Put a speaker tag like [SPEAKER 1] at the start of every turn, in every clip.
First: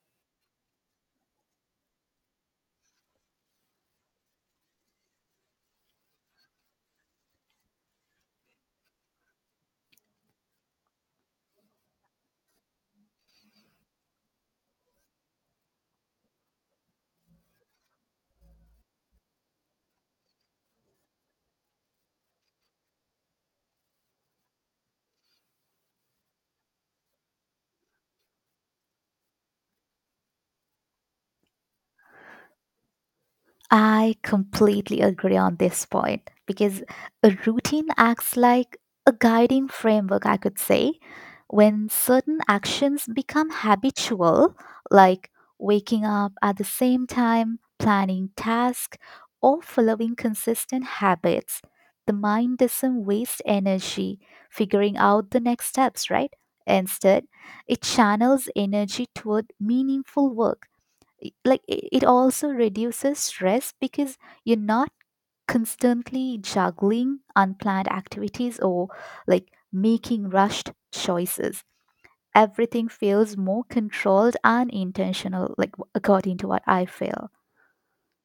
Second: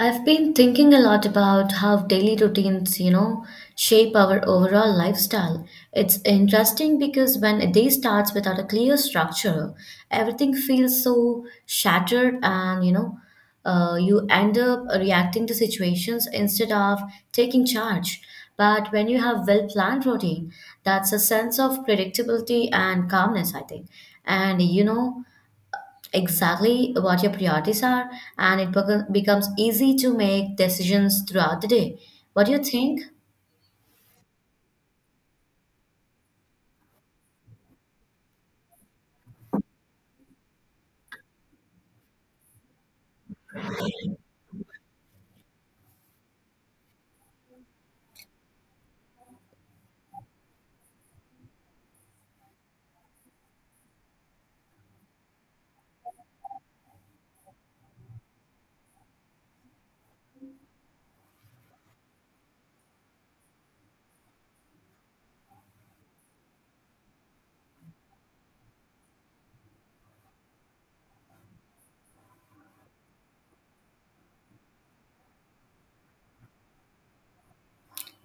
[SPEAKER 1] I've been thinking a lot about how daily routines, shape our overall lifestyle. It's interesting because when a day starts without a clear structure, everything feels so shattered and you end up reacting to situations instead of taking charge. But when you have well-planned routine, that's a sense of predictability and calmness, I think. And you know exactly what your priorities are, and it becomes easy to make decisions throughout the day. What do you think?
[SPEAKER 2] I completely agree on this point because a routine acts like a guiding framework, I could say. When certain actions become habitual, like waking up at the same time, planning tasks, or following consistent habits, the mind doesn't waste energy figuring out the next steps, right? Instead, it channels energy toward meaningful work. It also reduces stress because you're not constantly juggling unplanned activities or like making rushed choices. Everything feels more controlled and intentional, like according to what I feel.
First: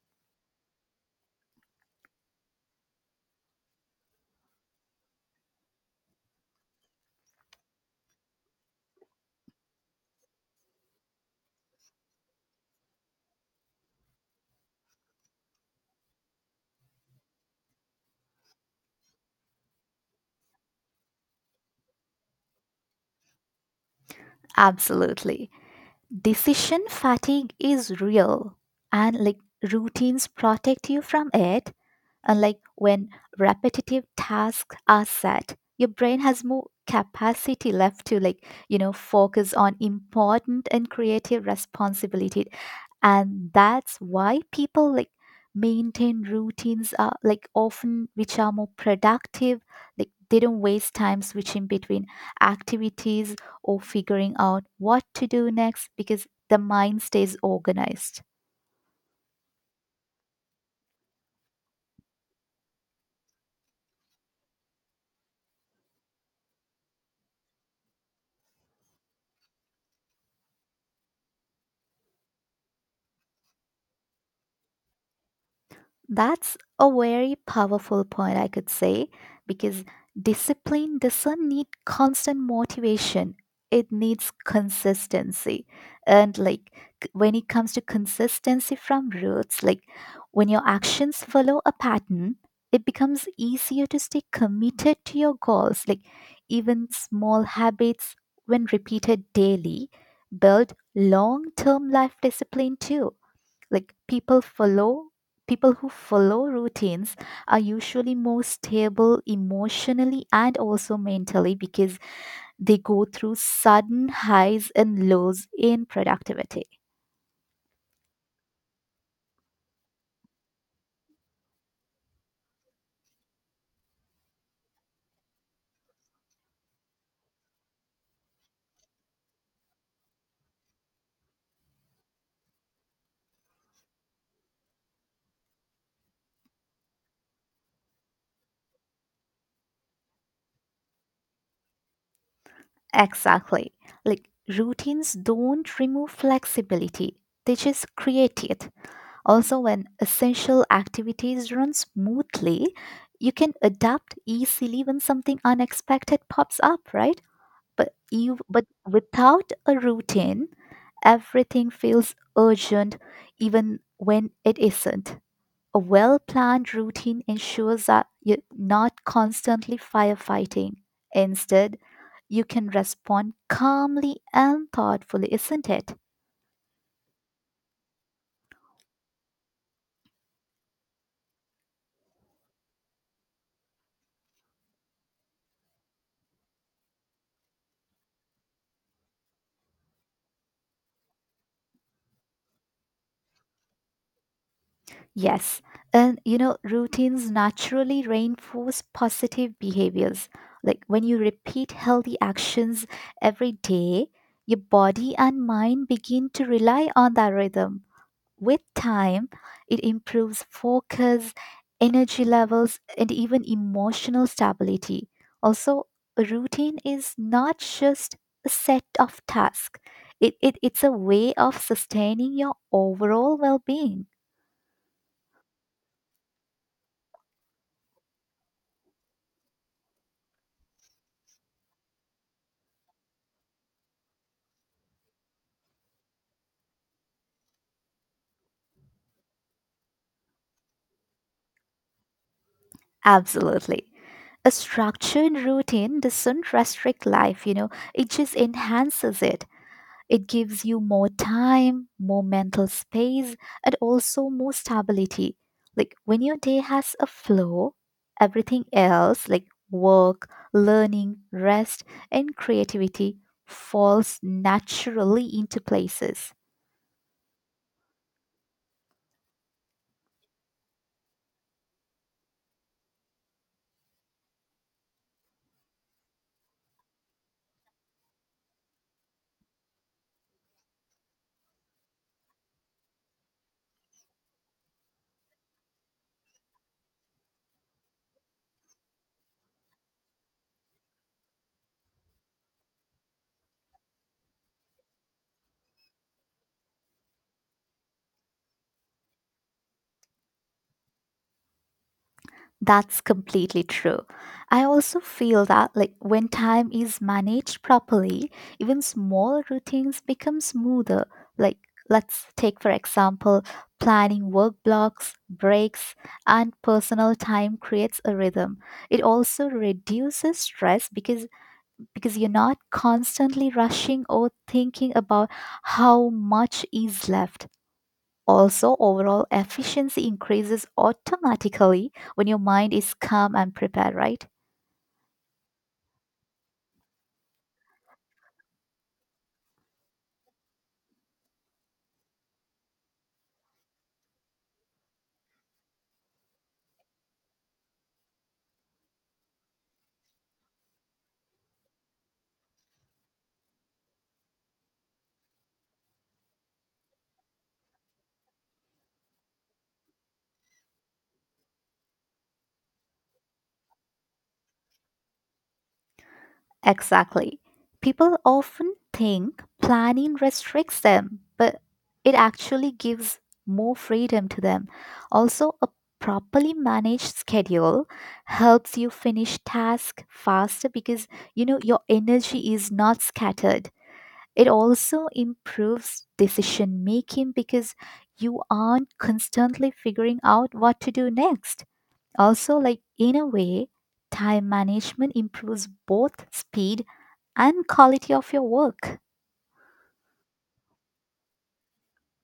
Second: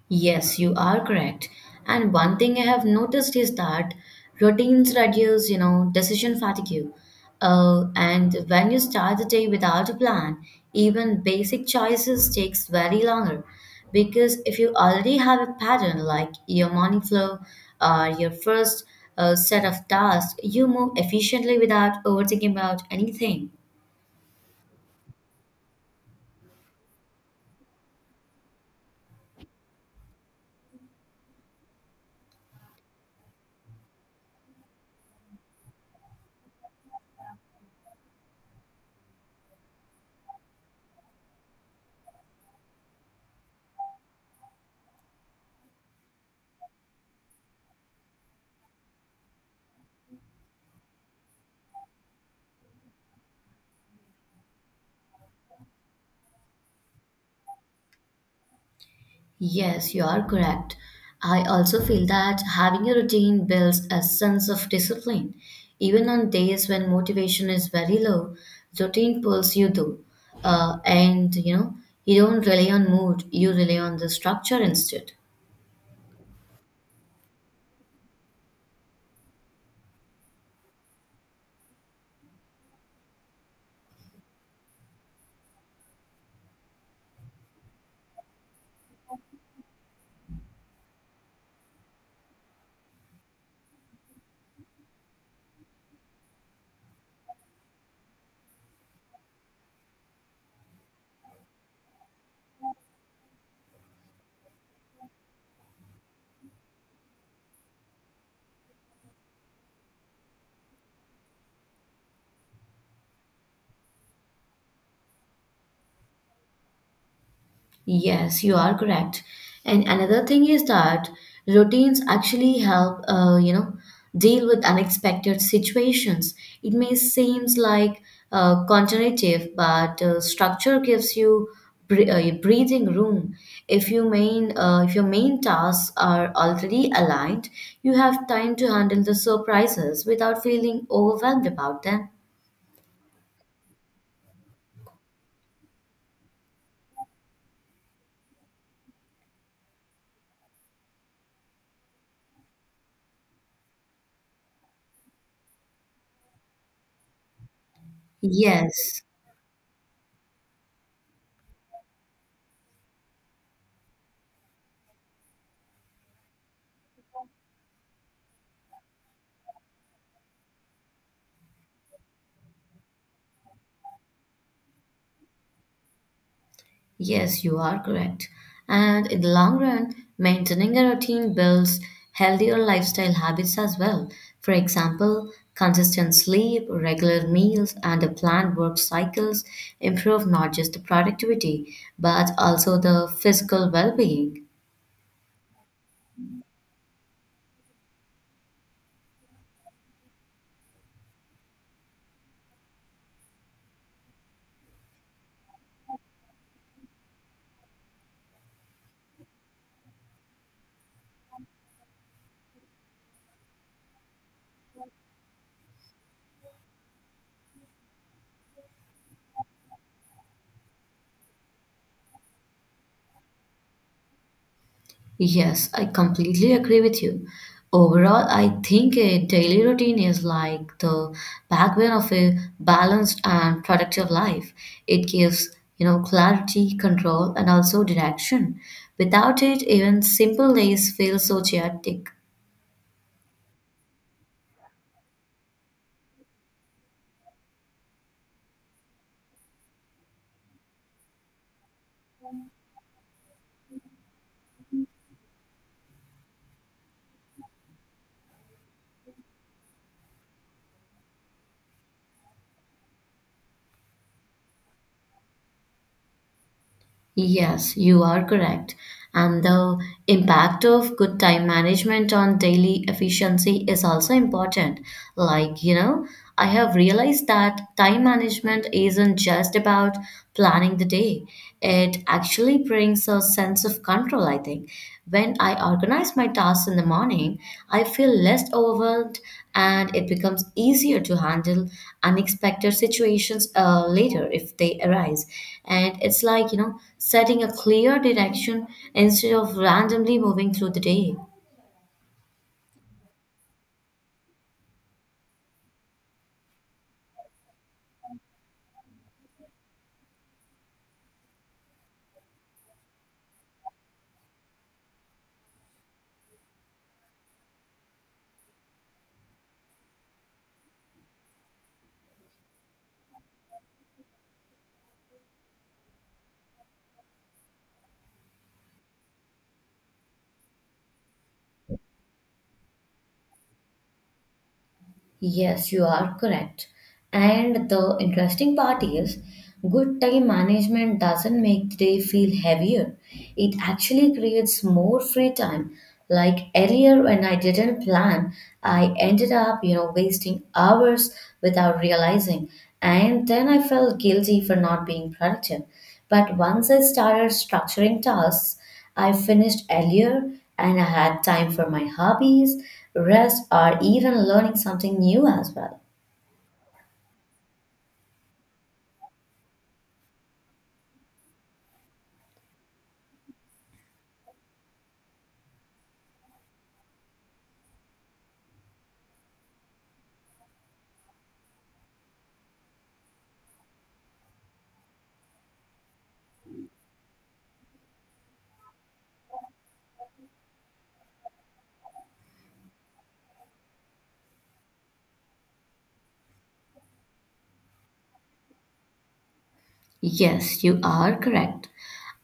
[SPEAKER 1] Yes, you are correct. And one thing I have noticed is that routines reduce, decision fatigue. And when you start the day without a plan, even basic choices takes very longer. Because if you already have a pattern like your morning flow or your first set of tasks, you move efficiently without overthinking about anything.
[SPEAKER 2] Absolutely, decision fatigue is real, and like routines protect you from it. Unlike when repetitive tasks are set, your brain has more capacity left to, like, you know, focus on important and creative responsibility. And that's why people like maintain routines are like often which are more productive, like they don't waste time switching between activities or figuring out what to do next because the mind stays organized.
[SPEAKER 1] Yes, you are correct. I also feel that having a routine builds a sense of discipline. Even on days when motivation is very low, routine pulls you through. And you don't rely on mood, you rely on the structure instead.
[SPEAKER 2] That's a very powerful point, I could say, because discipline doesn't need constant motivation. It needs consistency. And like, when it comes to consistency from roots, like when your actions follow a pattern, it becomes easier to stay committed to your goals. Like even small habits, when repeated daily, build long term life discipline too. Like people who follow routines are usually more stable emotionally and also mentally because they go through sudden highs and lows in productivity.
[SPEAKER 1] Yes, you are correct. And another thing is that routines actually help, deal with unexpected situations. It may seems like counterintuitive, but structure gives you breathing room. If your main tasks are already aligned, you have time to handle the surprises without feeling overwhelmed about them.
[SPEAKER 2] Exactly, like routines don't remove flexibility, they just create it. Also, when essential activities run smoothly, you can adapt easily when something unexpected pops up, right? But
[SPEAKER 1] Yes.
[SPEAKER 2] without a routine, everything feels urgent even when it isn't. A well-planned routine ensures that you're not constantly firefighting. Instead, you can respond calmly and thoughtfully, isn't it?
[SPEAKER 1] Yes, you are correct. And in the long run, maintaining a routine builds healthier lifestyle habits as well. For example, consistent sleep, regular meals, and a planned work cycles improve not just the productivity, but also the physical well being.
[SPEAKER 2] Yes. And you know, routines naturally reinforce positive behaviors. Like when you repeat healthy actions every day, your body and mind begin to rely on that rhythm. With time, it improves focus, energy levels, and even emotional stability. Also, a routine is not just a set of tasks, it's a way of sustaining your overall well being.
[SPEAKER 1] Yes, I completely agree with you. Overall, I think a daily routine is like the backbone of a balanced and productive life. It gives, clarity, control, and also direction. Without it, even simple days feel so chaotic.
[SPEAKER 2] Absolutely. A structured routine doesn't restrict life, you know, it just enhances it. It gives you more time, more mental space, and also more stability. Like when your day has a flow, everything else, like work, learning, rest, and creativity, falls naturally into places.
[SPEAKER 1] Yes, you are correct. And the impact of good time management on daily efficiency is also important. Like, you know, I have realized that time management isn't just about planning the day, it actually brings a sense of control, I think. When I organize my tasks in the morning, I feel less overwhelmed and it becomes easier to handle unexpected situations later if they arise. And it's like, setting a clear direction instead of randomly moving through the day.
[SPEAKER 2] That's completely true. I also feel that, like, when time is managed properly, even small routines become smoother. Like, let's take for example, planning work blocks, breaks, and personal time creates a rhythm. It also reduces stress because you're not constantly rushing or thinking about how much is left. Also, overall efficiency increases automatically when your mind is calm and prepared, right?
[SPEAKER 1] Yes, you are correct. And the interesting part is, good time management doesn't make the day feel heavier. It actually creates more free time. Like earlier, when I didn't plan, I ended up, wasting hours without realizing. And then I felt guilty for not being productive. But once I started structuring tasks, I finished earlier and I had time for my hobbies, rest, or even learning something new as well.
[SPEAKER 2] Exactly. People often think planning restricts them, but it actually gives more freedom to them. Also, a properly managed schedule helps you finish tasks faster because you know your energy is not scattered. It also improves decision making because you aren't constantly figuring out what to do next. Also, like, in a way, time management improves both speed and quality of your work.
[SPEAKER 1] Yes, you are correct.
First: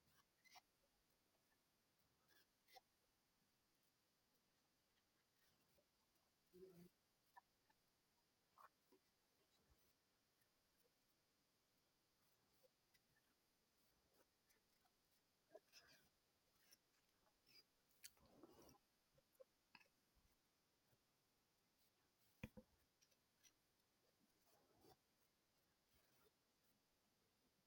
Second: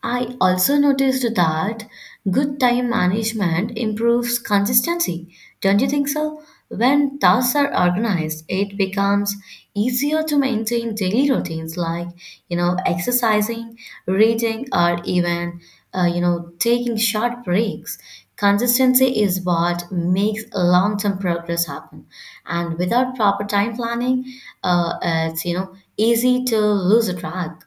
[SPEAKER 1] I also noticed that good time management improves consistency. Don't you think so? When tasks are organized, it becomes easier to maintain daily routines like, exercising, reading, or even, taking short breaks. Consistency is what makes long term progress happen. And without proper time planning, it's, you know, easy to lose a track.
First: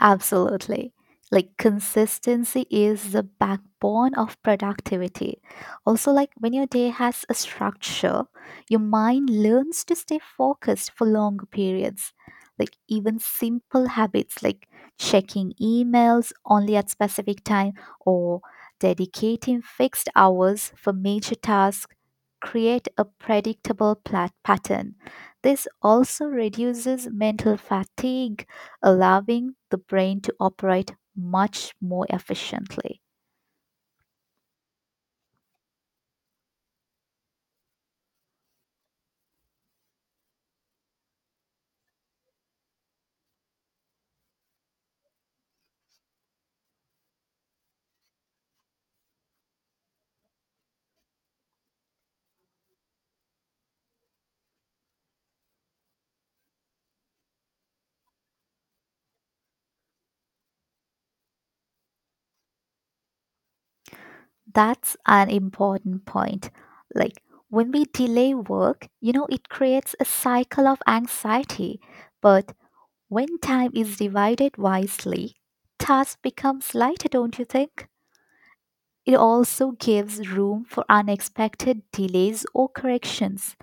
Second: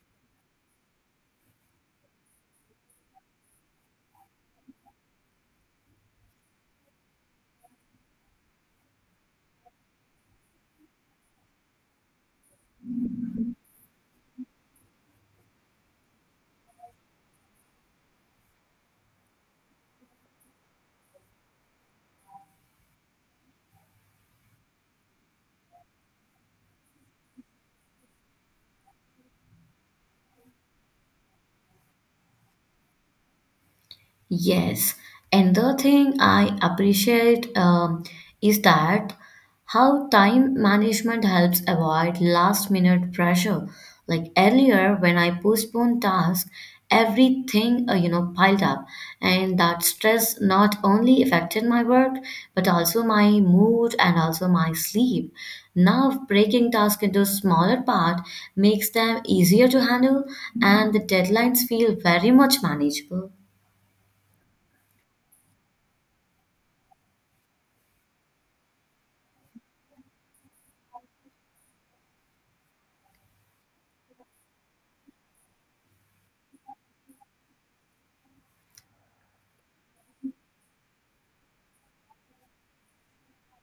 [SPEAKER 2] Absolutely. Like consistency is the backbone of productivity. Also, like when your day has a structure, your mind learns to stay focused for long periods. Like even simple habits like checking emails only at specific time or dedicating fixed hours for major tasks create a predictable pattern. This also reduces mental fatigue, allowing the brain to operate much more efficiently.
[SPEAKER 1] Yes, and the thing I appreciate is that how time management helps avoid last minute pressure. Like earlier, when I postponed tasks, everything piled up, and that stress not only affected my work but also my mood and also my sleep. Now, breaking tasks into smaller part makes them easier to handle, and the deadlines feel very much manageable.
[SPEAKER 2] That's an important point. Like when we delay work, you know, it creates a cycle of anxiety. But when time is divided wisely, tasks becomes lighter, don't you think? It also gives room for unexpected delays or corrections.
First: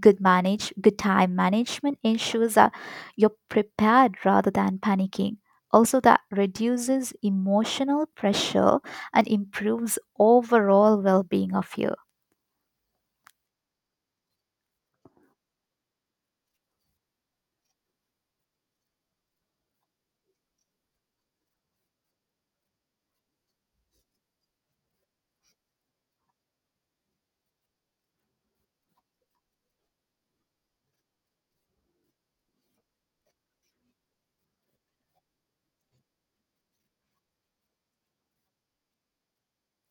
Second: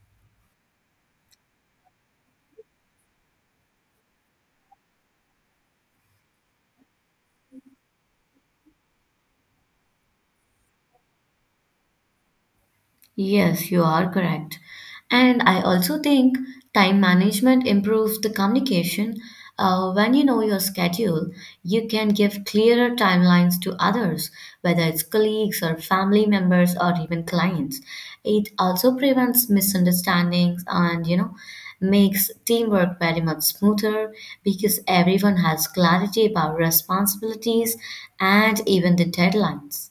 [SPEAKER 2] Good time management ensures that you're prepared rather than panicking. Also, that reduces emotional pressure and improves overall well-being of you.
[SPEAKER 1] Yes, you are correct. And I also think time management improves the communication. When you know your schedule, you can give clearer timelines to others, whether it's colleagues or family members or even clients. It also prevents misunderstandings and, makes teamwork very much smoother because everyone has clarity about responsibilities and even the deadlines.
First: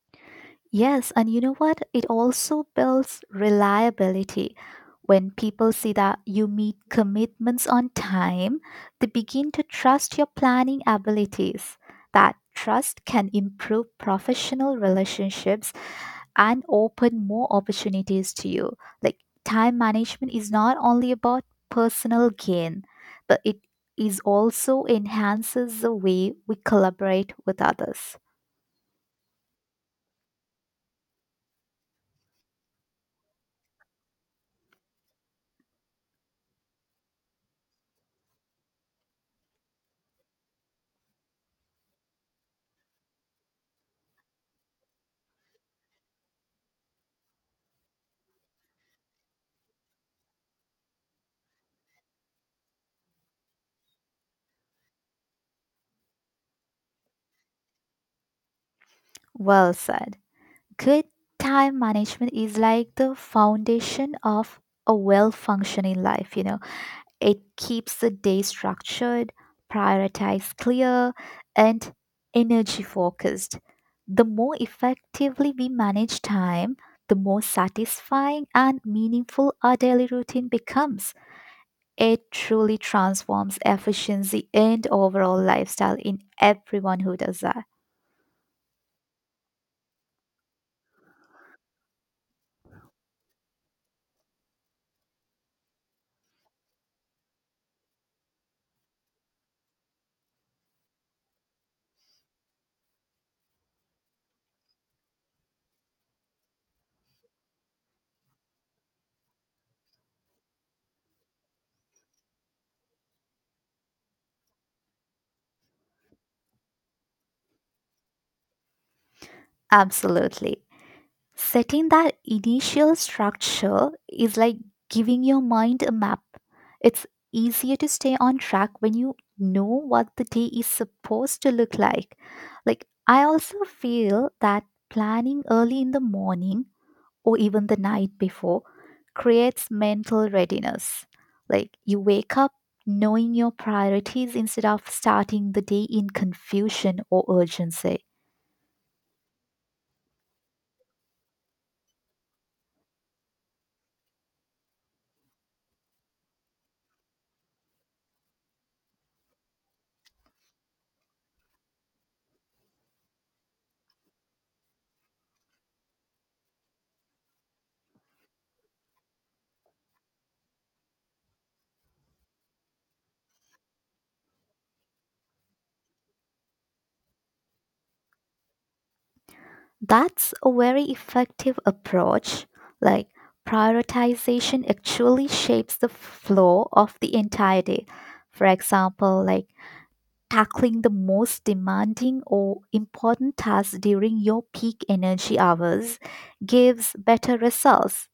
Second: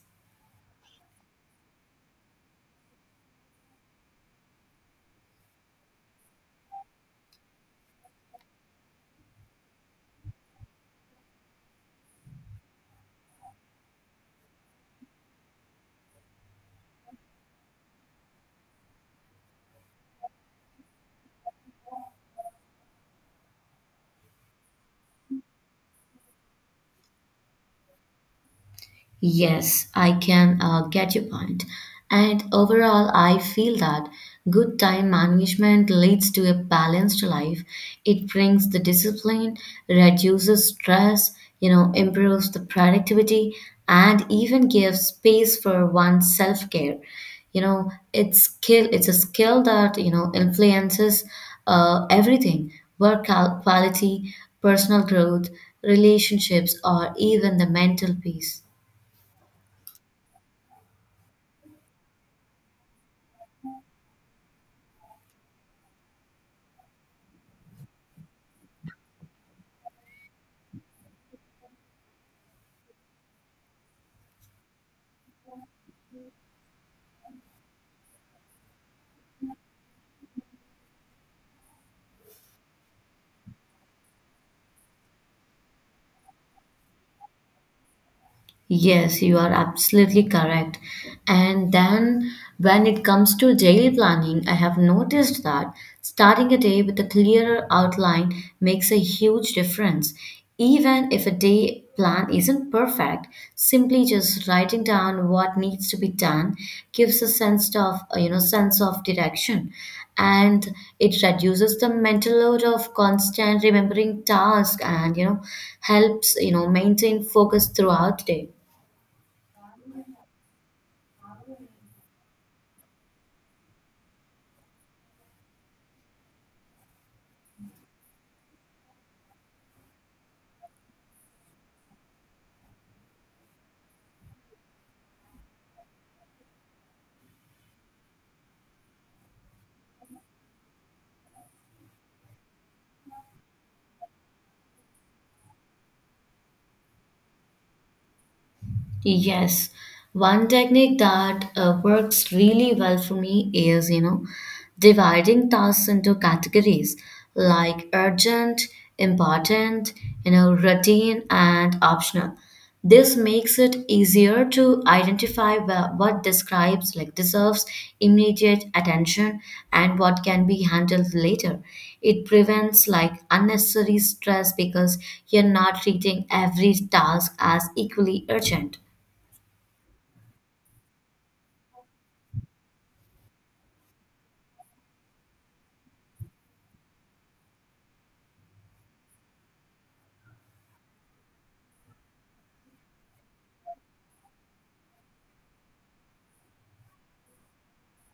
[SPEAKER 2] Yes, and you know what? It also builds reliability. When people see that you meet commitments on time, they begin to trust your planning abilities. That trust can improve professional relationships and open more opportunities to you. Like time management is not only about personal gain, but it is also enhances the way we collaborate with others.
[SPEAKER 1] Yes, I can get your point. And overall, I feel that good time management leads to a balanced life. It brings the discipline, reduces stress, improves the productivity, and even gives space for one's self-care. You know, it's skill. It's a skill that you know influences everything: work out quality, personal growth, relationships, or even the mental peace.
[SPEAKER 2] Well said. Good time management is like the foundation of a well functioning life, you know. It keeps the day structured, prioritized clear, and energy focused. The more effectively we manage time, the more satisfying and meaningful our daily routine becomes. It truly transforms efficiency and overall lifestyle in everyone who does that.
[SPEAKER 1] Yes, you are absolutely correct. And then when it comes to daily planning, I have noticed that starting a day with a clearer outline makes a huge difference. Even if a day plan isn't perfect, simply just writing down what needs to be done gives a sense of direction. And it reduces the mental load of constant remembering tasks and, helps, maintain focus throughout the day.
[SPEAKER 2] Absolutely. Setting that initial structure is like giving your mind a map. It's easier to stay on track when you know what the day is supposed to look like. Like, I also feel that planning early in the morning or even the night before creates mental readiness. Like, you wake up knowing your priorities instead of starting the day in confusion or urgency.
[SPEAKER 1] Yes, one technique that works really well for me is, dividing tasks into categories like urgent, important, routine, and optional. This makes it easier to identify what describes, like, deserves immediate attention and what can be handled later. It prevents, like, unnecessary stress because you're not treating every task as equally urgent.
[SPEAKER 2] That's a very effective approach. Like, prioritization actually shapes the flow of the entire day. For example, like tackling the most demanding or important tasks during your peak energy hours gives better results.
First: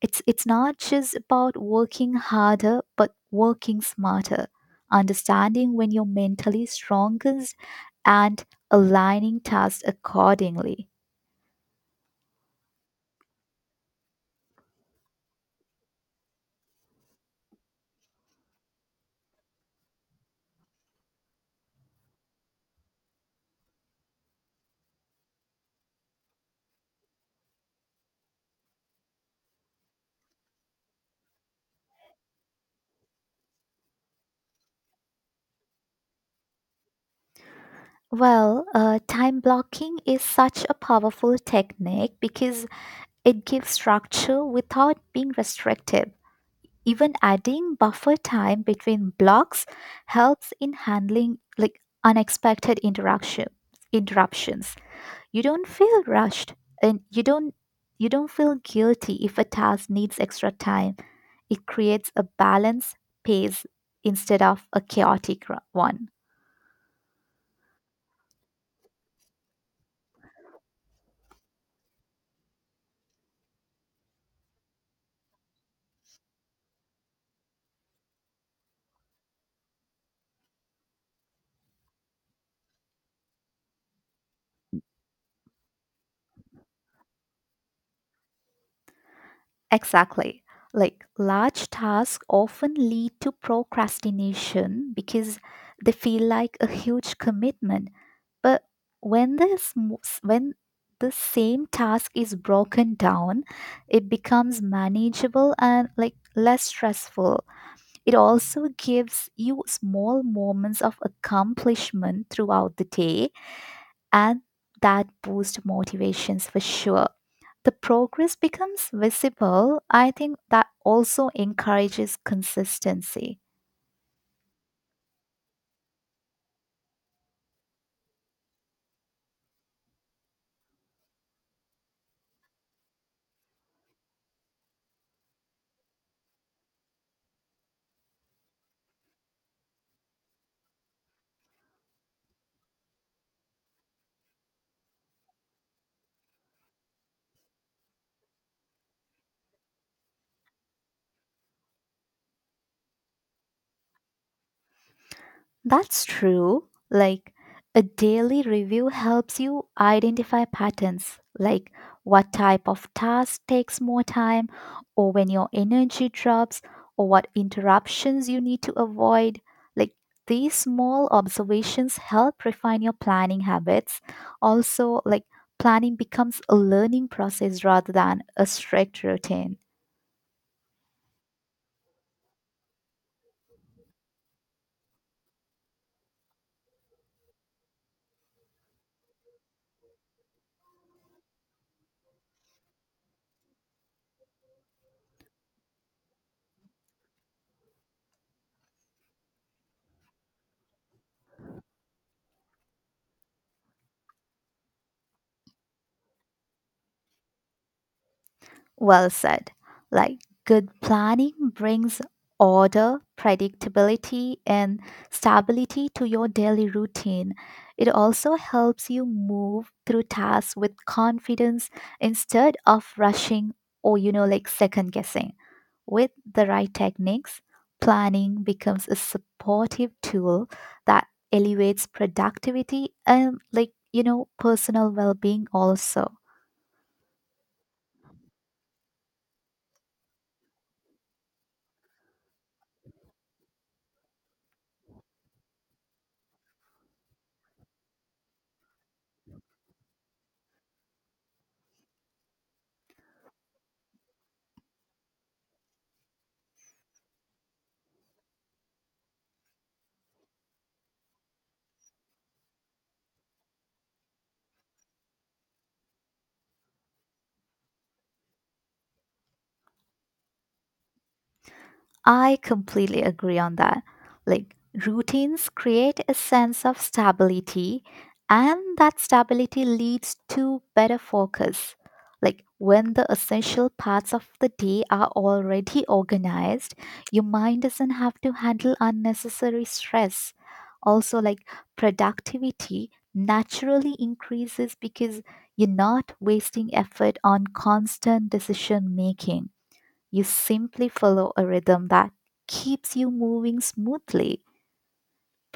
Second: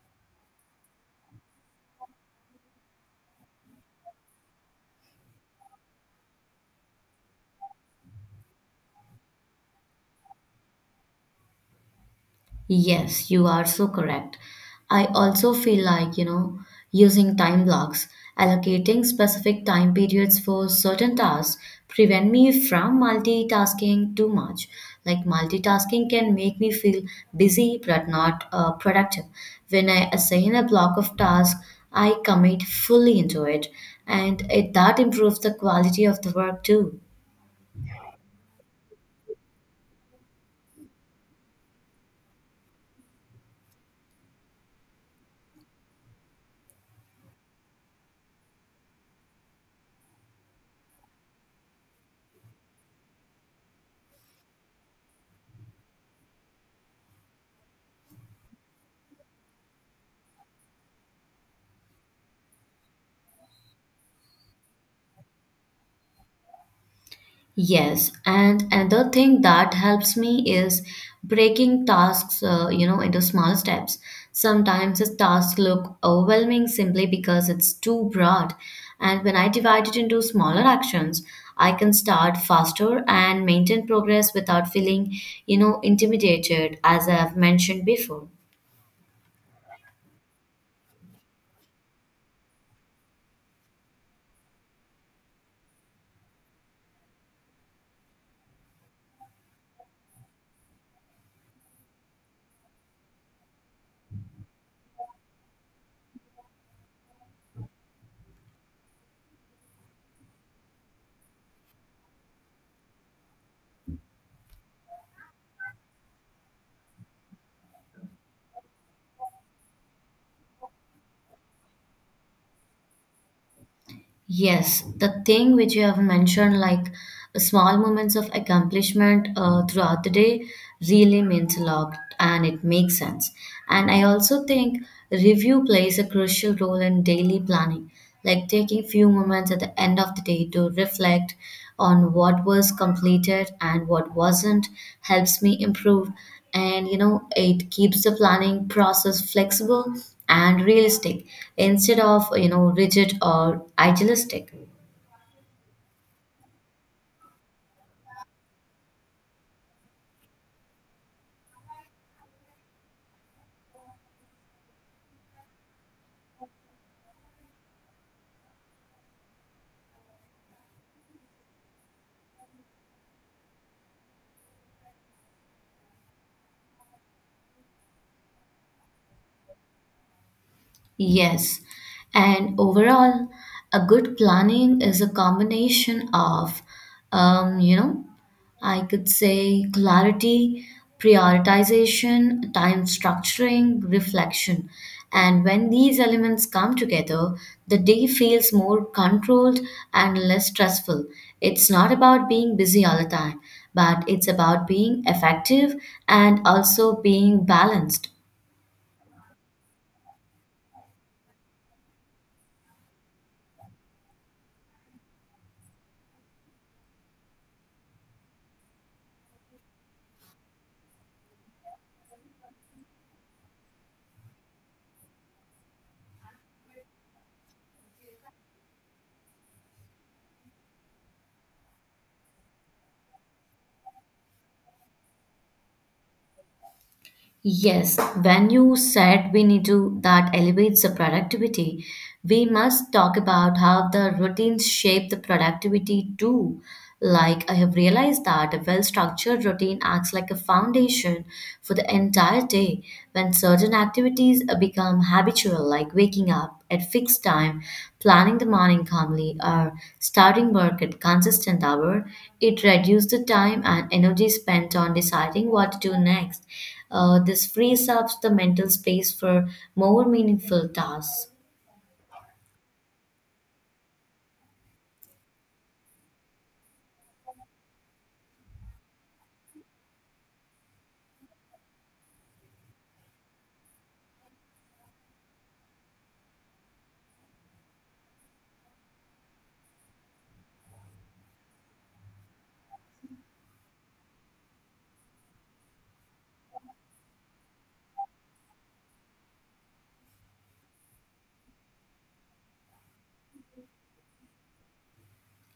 [SPEAKER 2] It's not just about working harder, but working smarter, understanding when you're mentally strongest, and aligning tasks accordingly.
[SPEAKER 1] Yes, you are so correct. I also feel like, using time blocks, allocating specific time periods for certain tasks prevent me from multitasking too much. Like multitasking can make me feel busy but not productive. When I assign a block of tasks, I commit fully into it, and that improves the quality of the work too.
[SPEAKER 2] Well, time blocking is such a powerful technique because it gives structure without being restrictive. Even adding buffer time between blocks helps in handling like unexpected interaction interruptions. You don't feel rushed and you don't feel guilty if a task needs extra time. It creates a balanced pace instead of a chaotic one.
[SPEAKER 1] Yes, and another thing that helps me is breaking tasks, into small steps. Sometimes a task look overwhelming simply because it's too broad, and when I divide it into smaller actions, I can start faster and maintain progress without feeling, intimidated, as I have mentioned before.
[SPEAKER 2] Exactly. Like large tasks often lead to procrastination because they feel like a huge commitment. But when this mo- s- when the same task is broken down, it becomes manageable and, like, less stressful. It also gives you small moments of accomplishment throughout the day, and that boosts motivations for sure. The progress becomes visible. I think that also encourages consistency.
[SPEAKER 1] Yes, the thing which you have mentioned, like small moments of accomplishment throughout the day, really means a lot and it makes sense. And I also think review plays a crucial role in daily planning, like taking few moments at the end of the day to reflect on what was completed and what wasn't helps me improve, and you know it keeps the planning process flexible and realistic instead of rigid or idealistic.
[SPEAKER 2] That's true. Like a daily review helps you identify patterns, like what type of task takes more time, or when your energy drops, or what interruptions you need to avoid. Like these small observations help refine your planning habits. Also, like, planning becomes a learning process rather than a strict routine.
[SPEAKER 1] Yes, and overall, a good planning is a combination of, um, you know, I could say clarity, prioritization, time structuring, reflection. And when these elements come together, the day feels more controlled and less stressful. It's not about being busy all the time, but it's about being effective and also being balanced.
[SPEAKER 2] Well said. Like good planning brings order, predictability, and stability to your daily routine. It also helps you move through tasks with confidence instead of rushing or, you know, like second guessing. With the right techniques, planning becomes a supportive tool that elevates productivity and, like, you know, personal well being also.
[SPEAKER 1] Yes, when you said we need to that elevates the productivity, we must talk about how the routines shape the productivity too. Like I have realized that a well-structured routine acts like a foundation for the entire day. When certain activities become habitual, like waking up at fixed time, planning the morning calmly, or starting work at consistent hour, it reduces the time and energy spent on deciding what to do next. This frees up the mental space for more meaningful tasks.
[SPEAKER 2] I completely agree on that. Like, routines create a sense of stability, and that stability leads to better focus. Like, when the essential parts of the day are already organized, your mind doesn't have to handle unnecessary stress. Also, like, productivity naturally increases because you're not wasting effort on constant decision making. You simply follow a rhythm that keeps you moving smoothly.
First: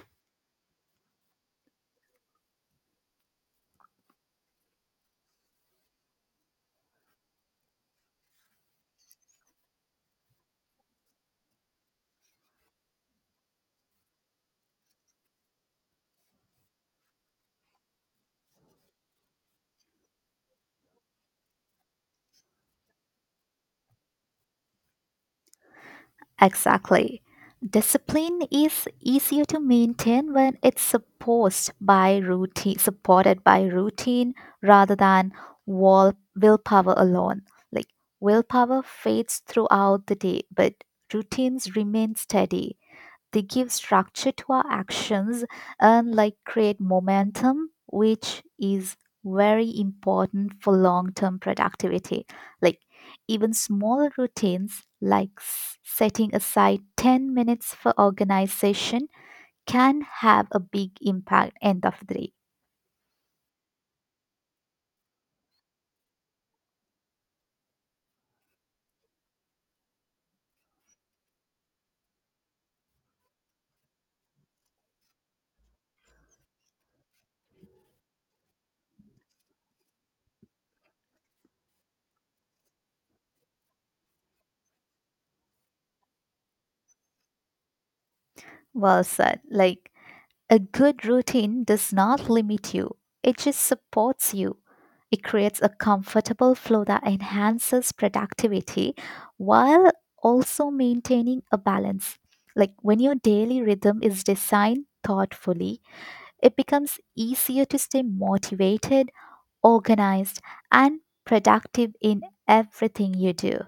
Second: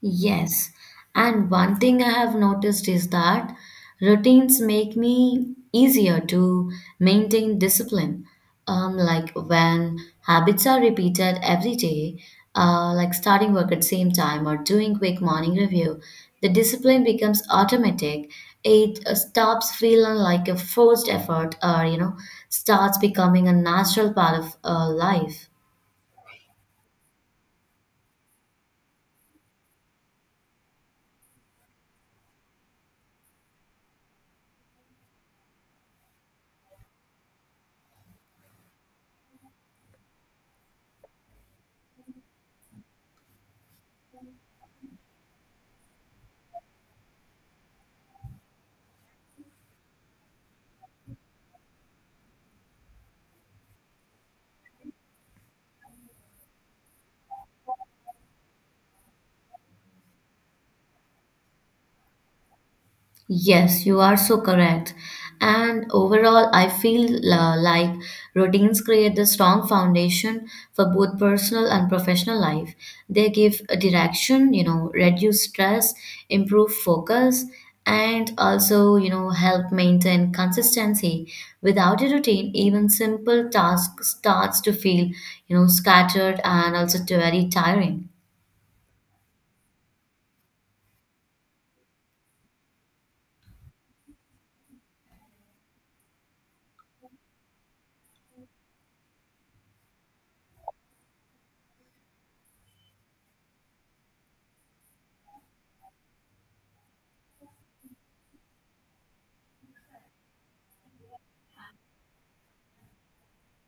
[SPEAKER 1] Yes, and one thing I have noticed is that routines make me easier to maintain discipline. Like when habits are repeated every day, like starting work at same time or doing quick morning review, the discipline becomes automatic. It stops feeling like a forced effort, or starts becoming a natural part of life.
[SPEAKER 2] Exactly. Discipline is easier to maintain when it's supposed by routine, supported by routine rather than willpower alone. Like willpower fades throughout the day, but routines remain steady. They give structure to our actions and like create momentum, which is very important for long term productivity. Like even small routines like setting aside 10 minutes for organization can have a big impact end of the day.
[SPEAKER 1] Yes, you are so correct. And overall, I feel like routines create the strong foundation for both personal and professional life. They give a direction, reduce stress, improve focus, and also, help maintain consistency. Without a routine, even simple tasks starts to feel, scattered and also very tiring.
[SPEAKER 2] Well said. Like, a good routine does not limit you, it just supports you. It creates a comfortable flow that enhances productivity while also maintaining a balance. Like when your daily rhythm is designed thoughtfully, it becomes easier to stay motivated, organized, and productive in everything you do.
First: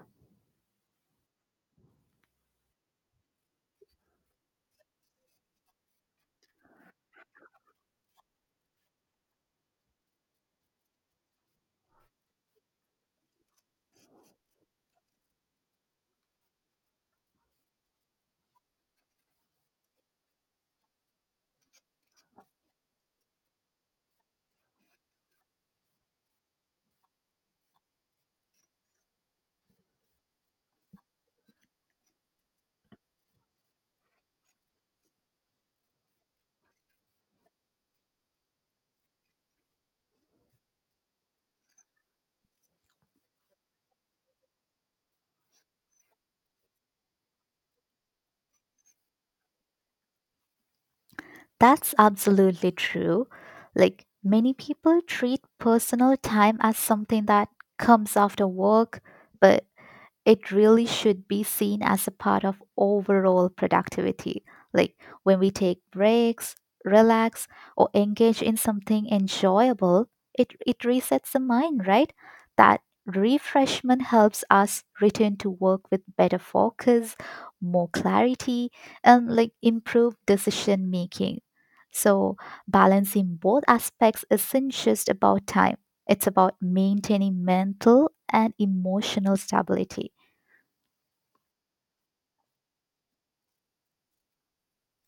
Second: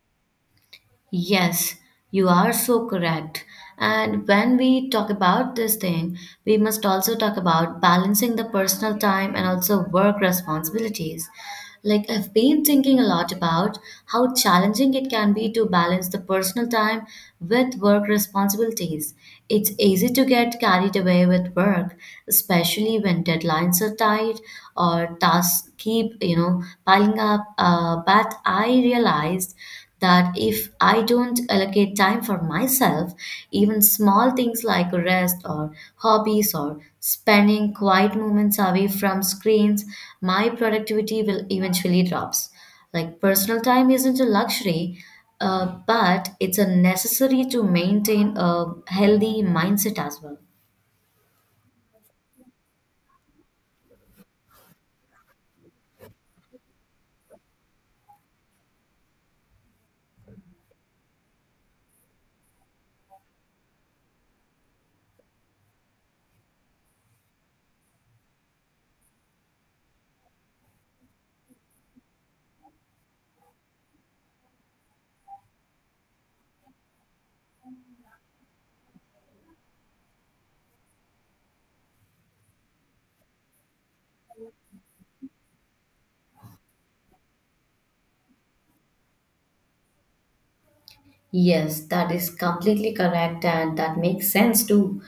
[SPEAKER 1] Yes, you are so correct. And when we talk about this thing, we must also talk about balancing the personal time and also work responsibilities. Like, I've been thinking a lot about how challenging it can be to balance the personal time with work responsibilities. It's easy to get carried away with work, especially when deadlines are tight or tasks keep, piling up. But I realized that if I don't allocate time for myself, even small things like rest or hobbies or spending quiet moments away from screens, my productivity will eventually drops. Like personal time isn't a luxury, but it's a necessary to maintain a healthy mindset as well.
[SPEAKER 2] That's absolutely true. Like, many people treat personal time as something that comes after work, but it really should be seen as a part of overall productivity. Like when we take breaks, relax, or engage in something enjoyable, it resets the mind, right? That refreshment helps us return to work with better focus, more clarity, and like improved decision making. So, balancing both aspects isn't just about time, it's about maintaining mental and emotional stability.
[SPEAKER 1] Yes, that is completely correct, and that makes sense too.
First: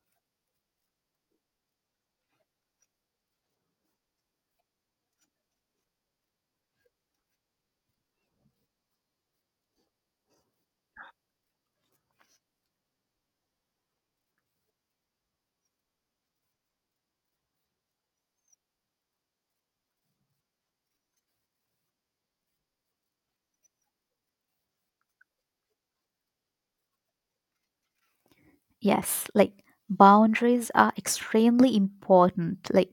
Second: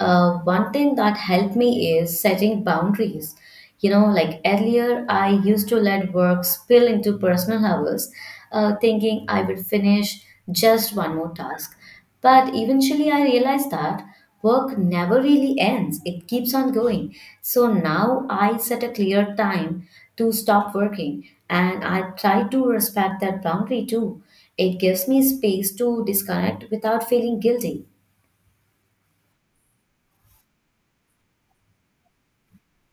[SPEAKER 1] One thing that helped me is setting boundaries. You know, like earlier, I used to let work spill into personal hours, thinking I would finish just one more task. But eventually, I realized that work never really ends, it keeps on going. So now I set a clear time to stop working and I try to respect that boundary too. It gives me space to disconnect without feeling guilty.
[SPEAKER 2] Yes, like boundaries are extremely important. Like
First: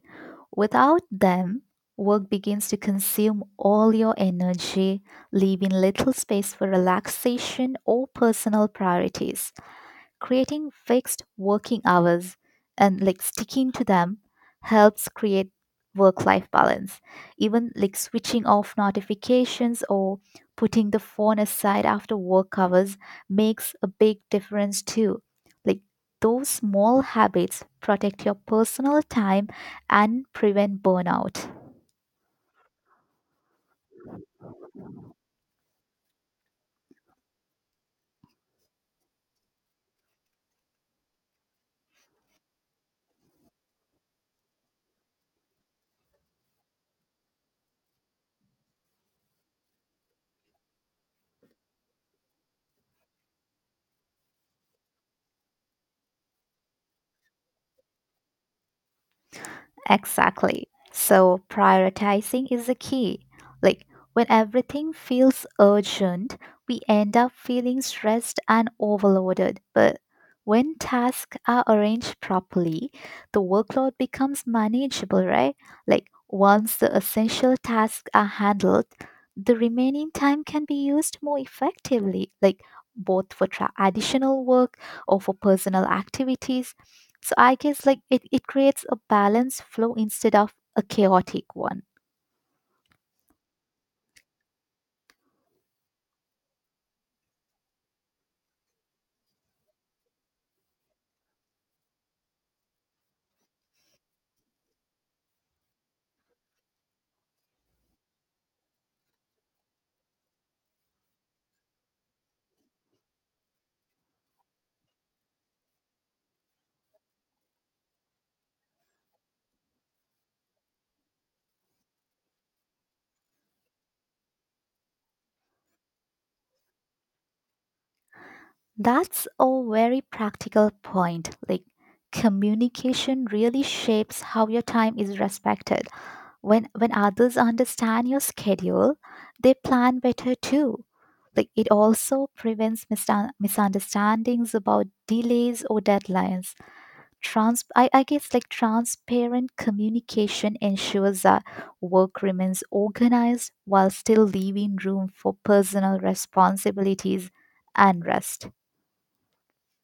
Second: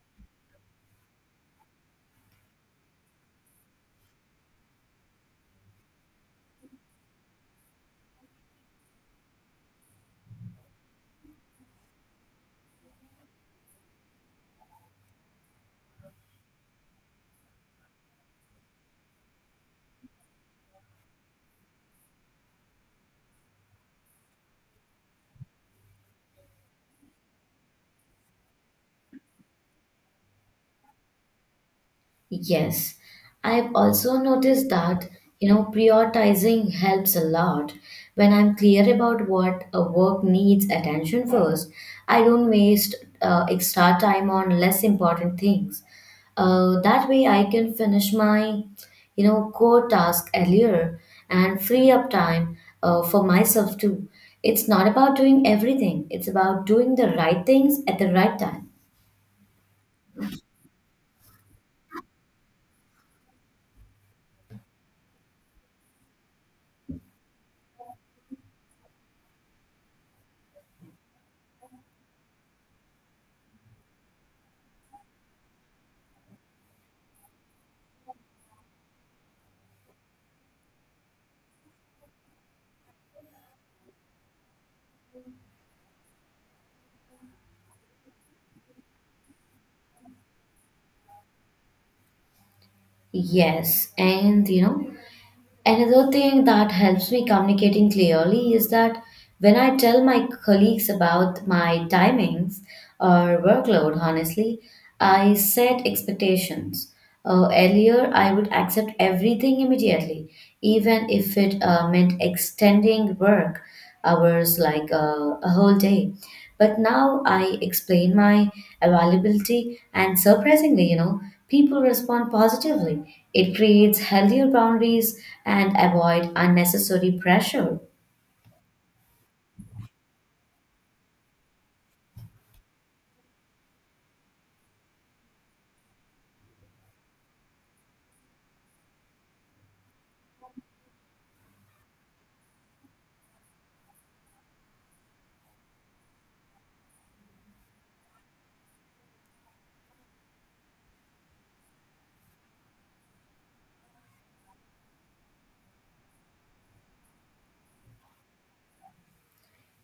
[SPEAKER 2] without them, work begins to consume all your energy, leaving little space for relaxation or personal priorities. Creating fixed working hours and like sticking to them helps create work life balance. Even like switching off notifications or putting the phone aside after work hours makes a big difference too. Like those small habits protect your personal time and prevent burnout.
[SPEAKER 1] Yes, I've also noticed that, prioritizing helps a lot. When I'm clear about what a work needs attention first, I don't waste extra time on less important things. That way I can finish my, core task earlier and free up time for myself too. It's not about doing everything, it's about doing the right things at the right time.
[SPEAKER 2] Exactly. So prioritizing is the key. Like when everything feels urgent, we end up feeling stressed and overloaded. But when tasks are arranged properly, the workload becomes manageable, right? Like once the essential tasks are handled, the remaining time can be used more effectively, like both for additional work or for personal activities. So I guess like it creates a balanced flow instead of a chaotic one.
[SPEAKER 1] Yes, and another thing that helps me communicating clearly is that when I tell my colleagues about my timings or workload, honestly, I set expectations. Earlier, I would accept everything immediately, even if it meant extending work hours, like a whole day. But now I explain my availability, and surprisingly, people respond positively. It creates healthier boundaries and avoid unnecessary pressure.
[SPEAKER 2] That's a very practical point. Like communication really shapes how your time is respected. When others understand your schedule, they plan better too. Like it also prevents misunderstandings about delays or deadlines. I guess like transparent communication ensures that work remains organized while still leaving room for personal responsibilities and rest.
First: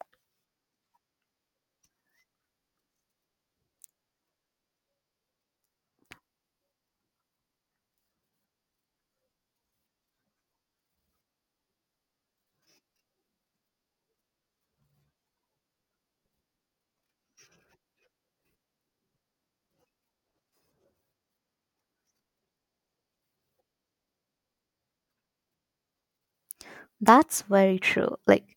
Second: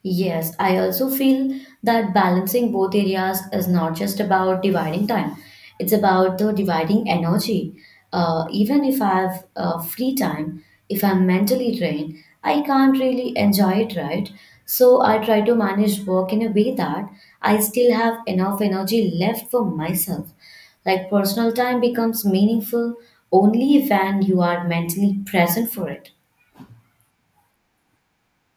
[SPEAKER 1] Yes, I also feel that balancing both areas is not just about dividing time, it's about the dividing energy. Even if I have free time, if I'm mentally drained, I can't really enjoy it, right? So I try to manage work in a way that I still have enough energy left for myself. Like personal time becomes meaningful only when you are mentally present for it.
[SPEAKER 2] That's very true. Like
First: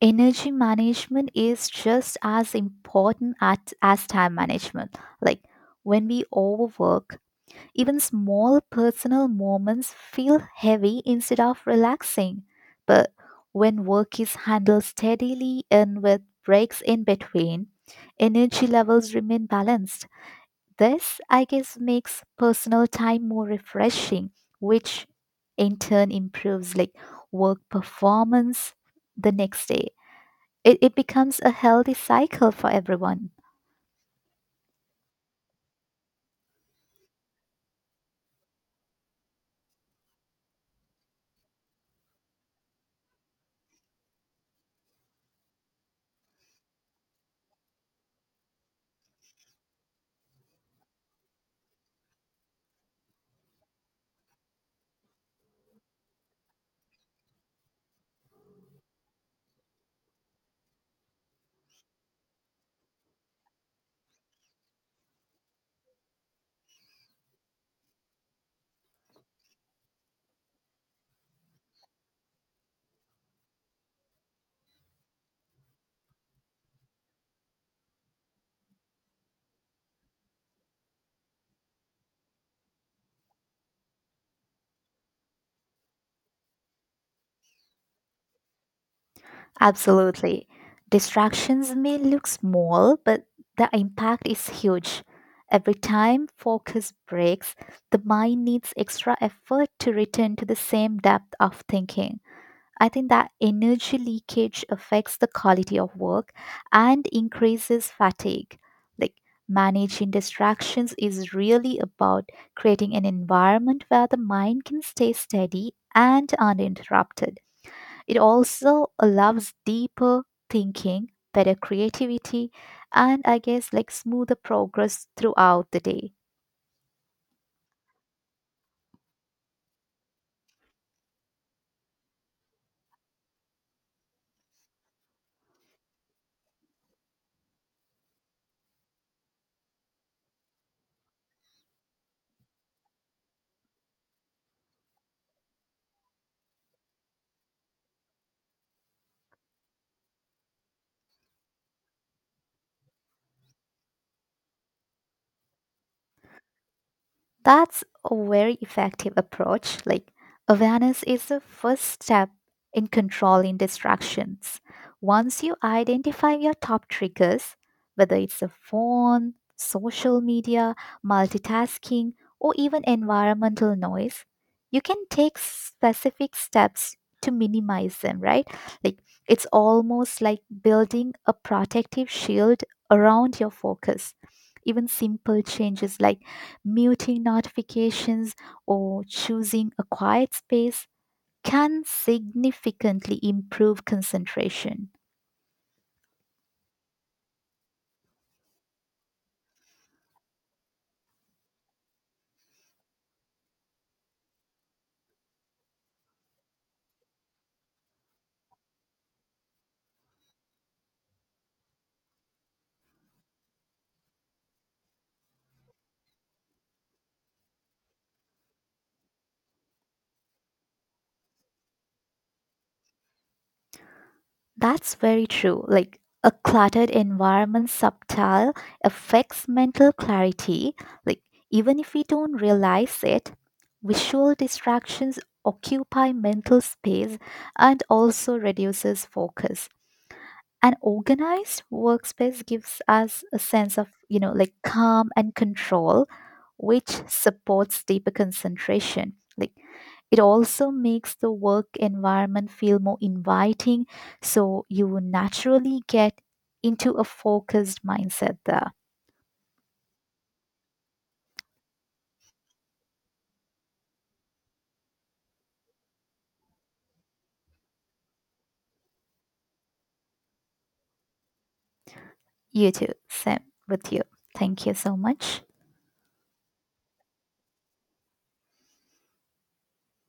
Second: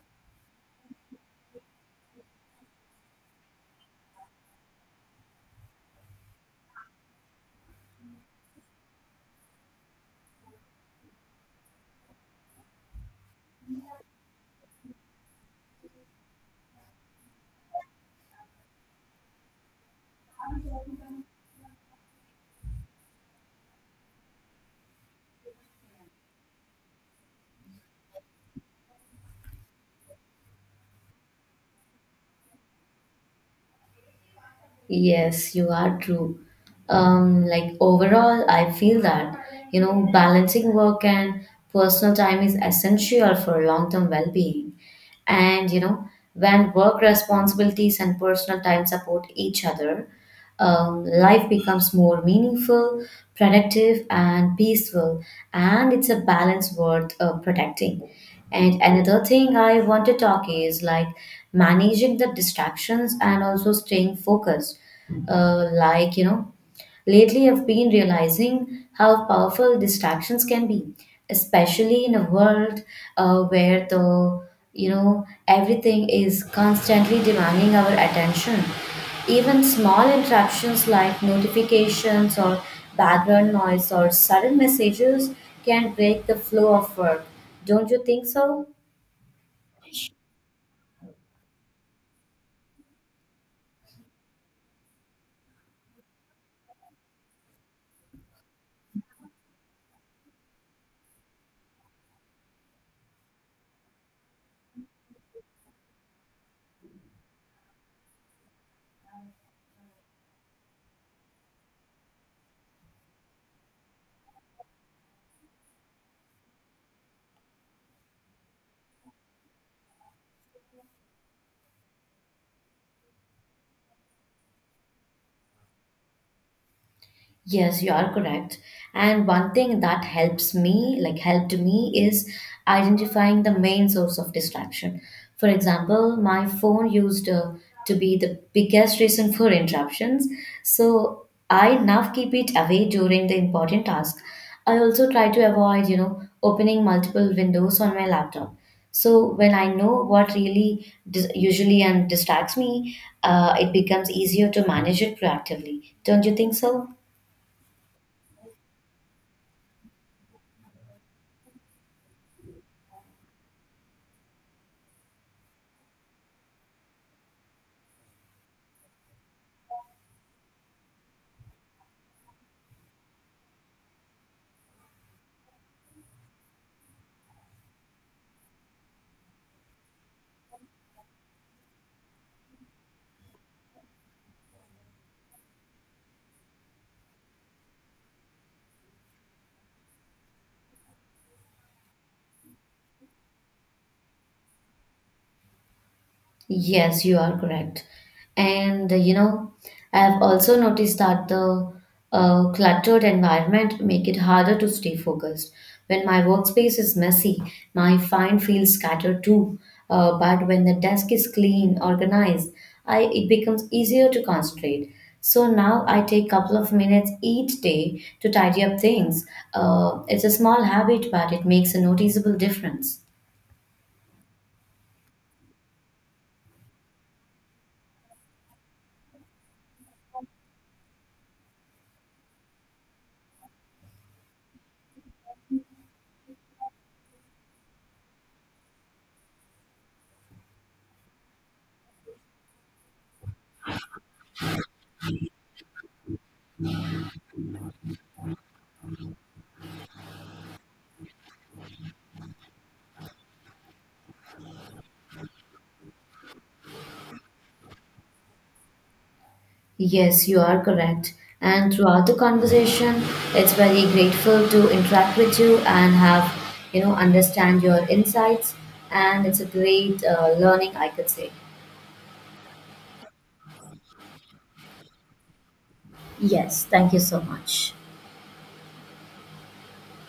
[SPEAKER 2] energy management is just as important as time management. Like when we overwork, even small personal moments feel heavy instead of relaxing. But when work is handled steadily and with breaks in between, energy levels remain balanced. This, I guess, makes personal time more refreshing, which in turn improves like work performance the next day. It becomes a healthy cycle for everyone.
[SPEAKER 1] Yes, you are true. Like overall, I feel that, balancing work and personal time is essential for long-term well-being. And, when work responsibilities and personal time support each other, life becomes more meaningful, productive, and peaceful. And it's a balance worth protecting. And another thing I want to talk is like managing the distractions and also staying focused. Uh, like, you know, Lately, I've been realizing how powerful distractions can be, especially in a world where the you know everything is constantly demanding our attention. Even small interruptions like notifications or background noise or sudden messages can break the flow of work. Don't you think so?
[SPEAKER 2] Absolutely. Distractions may look small, but the impact is huge. Every time focus breaks, the mind needs extra effort to return to the same depth of thinking. I think that energy leakage affects the quality of work and increases fatigue. Like managing distractions is really about creating an environment where the mind can stay steady and uninterrupted. It also allows deeper thinking, better creativity, and I guess like smoother progress throughout the day.
[SPEAKER 1] Yes, you are correct. And one thing that helps me, like helped me, is identifying the main source of distraction. For example, my phone used to be the biggest reason for interruptions. So I now keep it away during the important task. I also try to avoid, opening multiple windows on my laptop. So when I know what really usually and distracts me, it becomes easier to manage it proactively. Don't you think so?
[SPEAKER 2] That's a very effective approach. Like, awareness is the first step in controlling distractions. Once you identify your top triggers, whether it's a phone, social media, multitasking, or even environmental noise, you can take specific steps to minimize them, right? Like, it's almost like building a protective shield around your focus. Even simple changes like muting notifications, or choosing a quiet space can significantly improve concentration.
[SPEAKER 1] Yes, you are correct. And I have also noticed that the cluttered environment make it harder to stay focused. When my workspace is messy, my mind feels scattered too. But when the desk is clean, organized, I it becomes easier to concentrate. So now I take couple of minutes each day to tidy up things. It's a small habit, but it makes a noticeable difference.
[SPEAKER 2] That's very true. Like a cluttered environment subtile affects mental clarity. Like even if we don't realize it, visual distractions occupy mental space and also reduces focus. An organized workspace gives us a sense of, you know, like calm and control, which supports deeper concentration. Like it also makes the work environment feel more inviting, so you will naturally get into a focused mindset there.
[SPEAKER 1] Yes, you are correct. And throughout the conversation, it's very grateful to interact with you and have, understand your insights. And it's a great learning, I could say.
[SPEAKER 2] You too, Sam. With you, thank you so much.
[SPEAKER 1] Yes, thank you so much.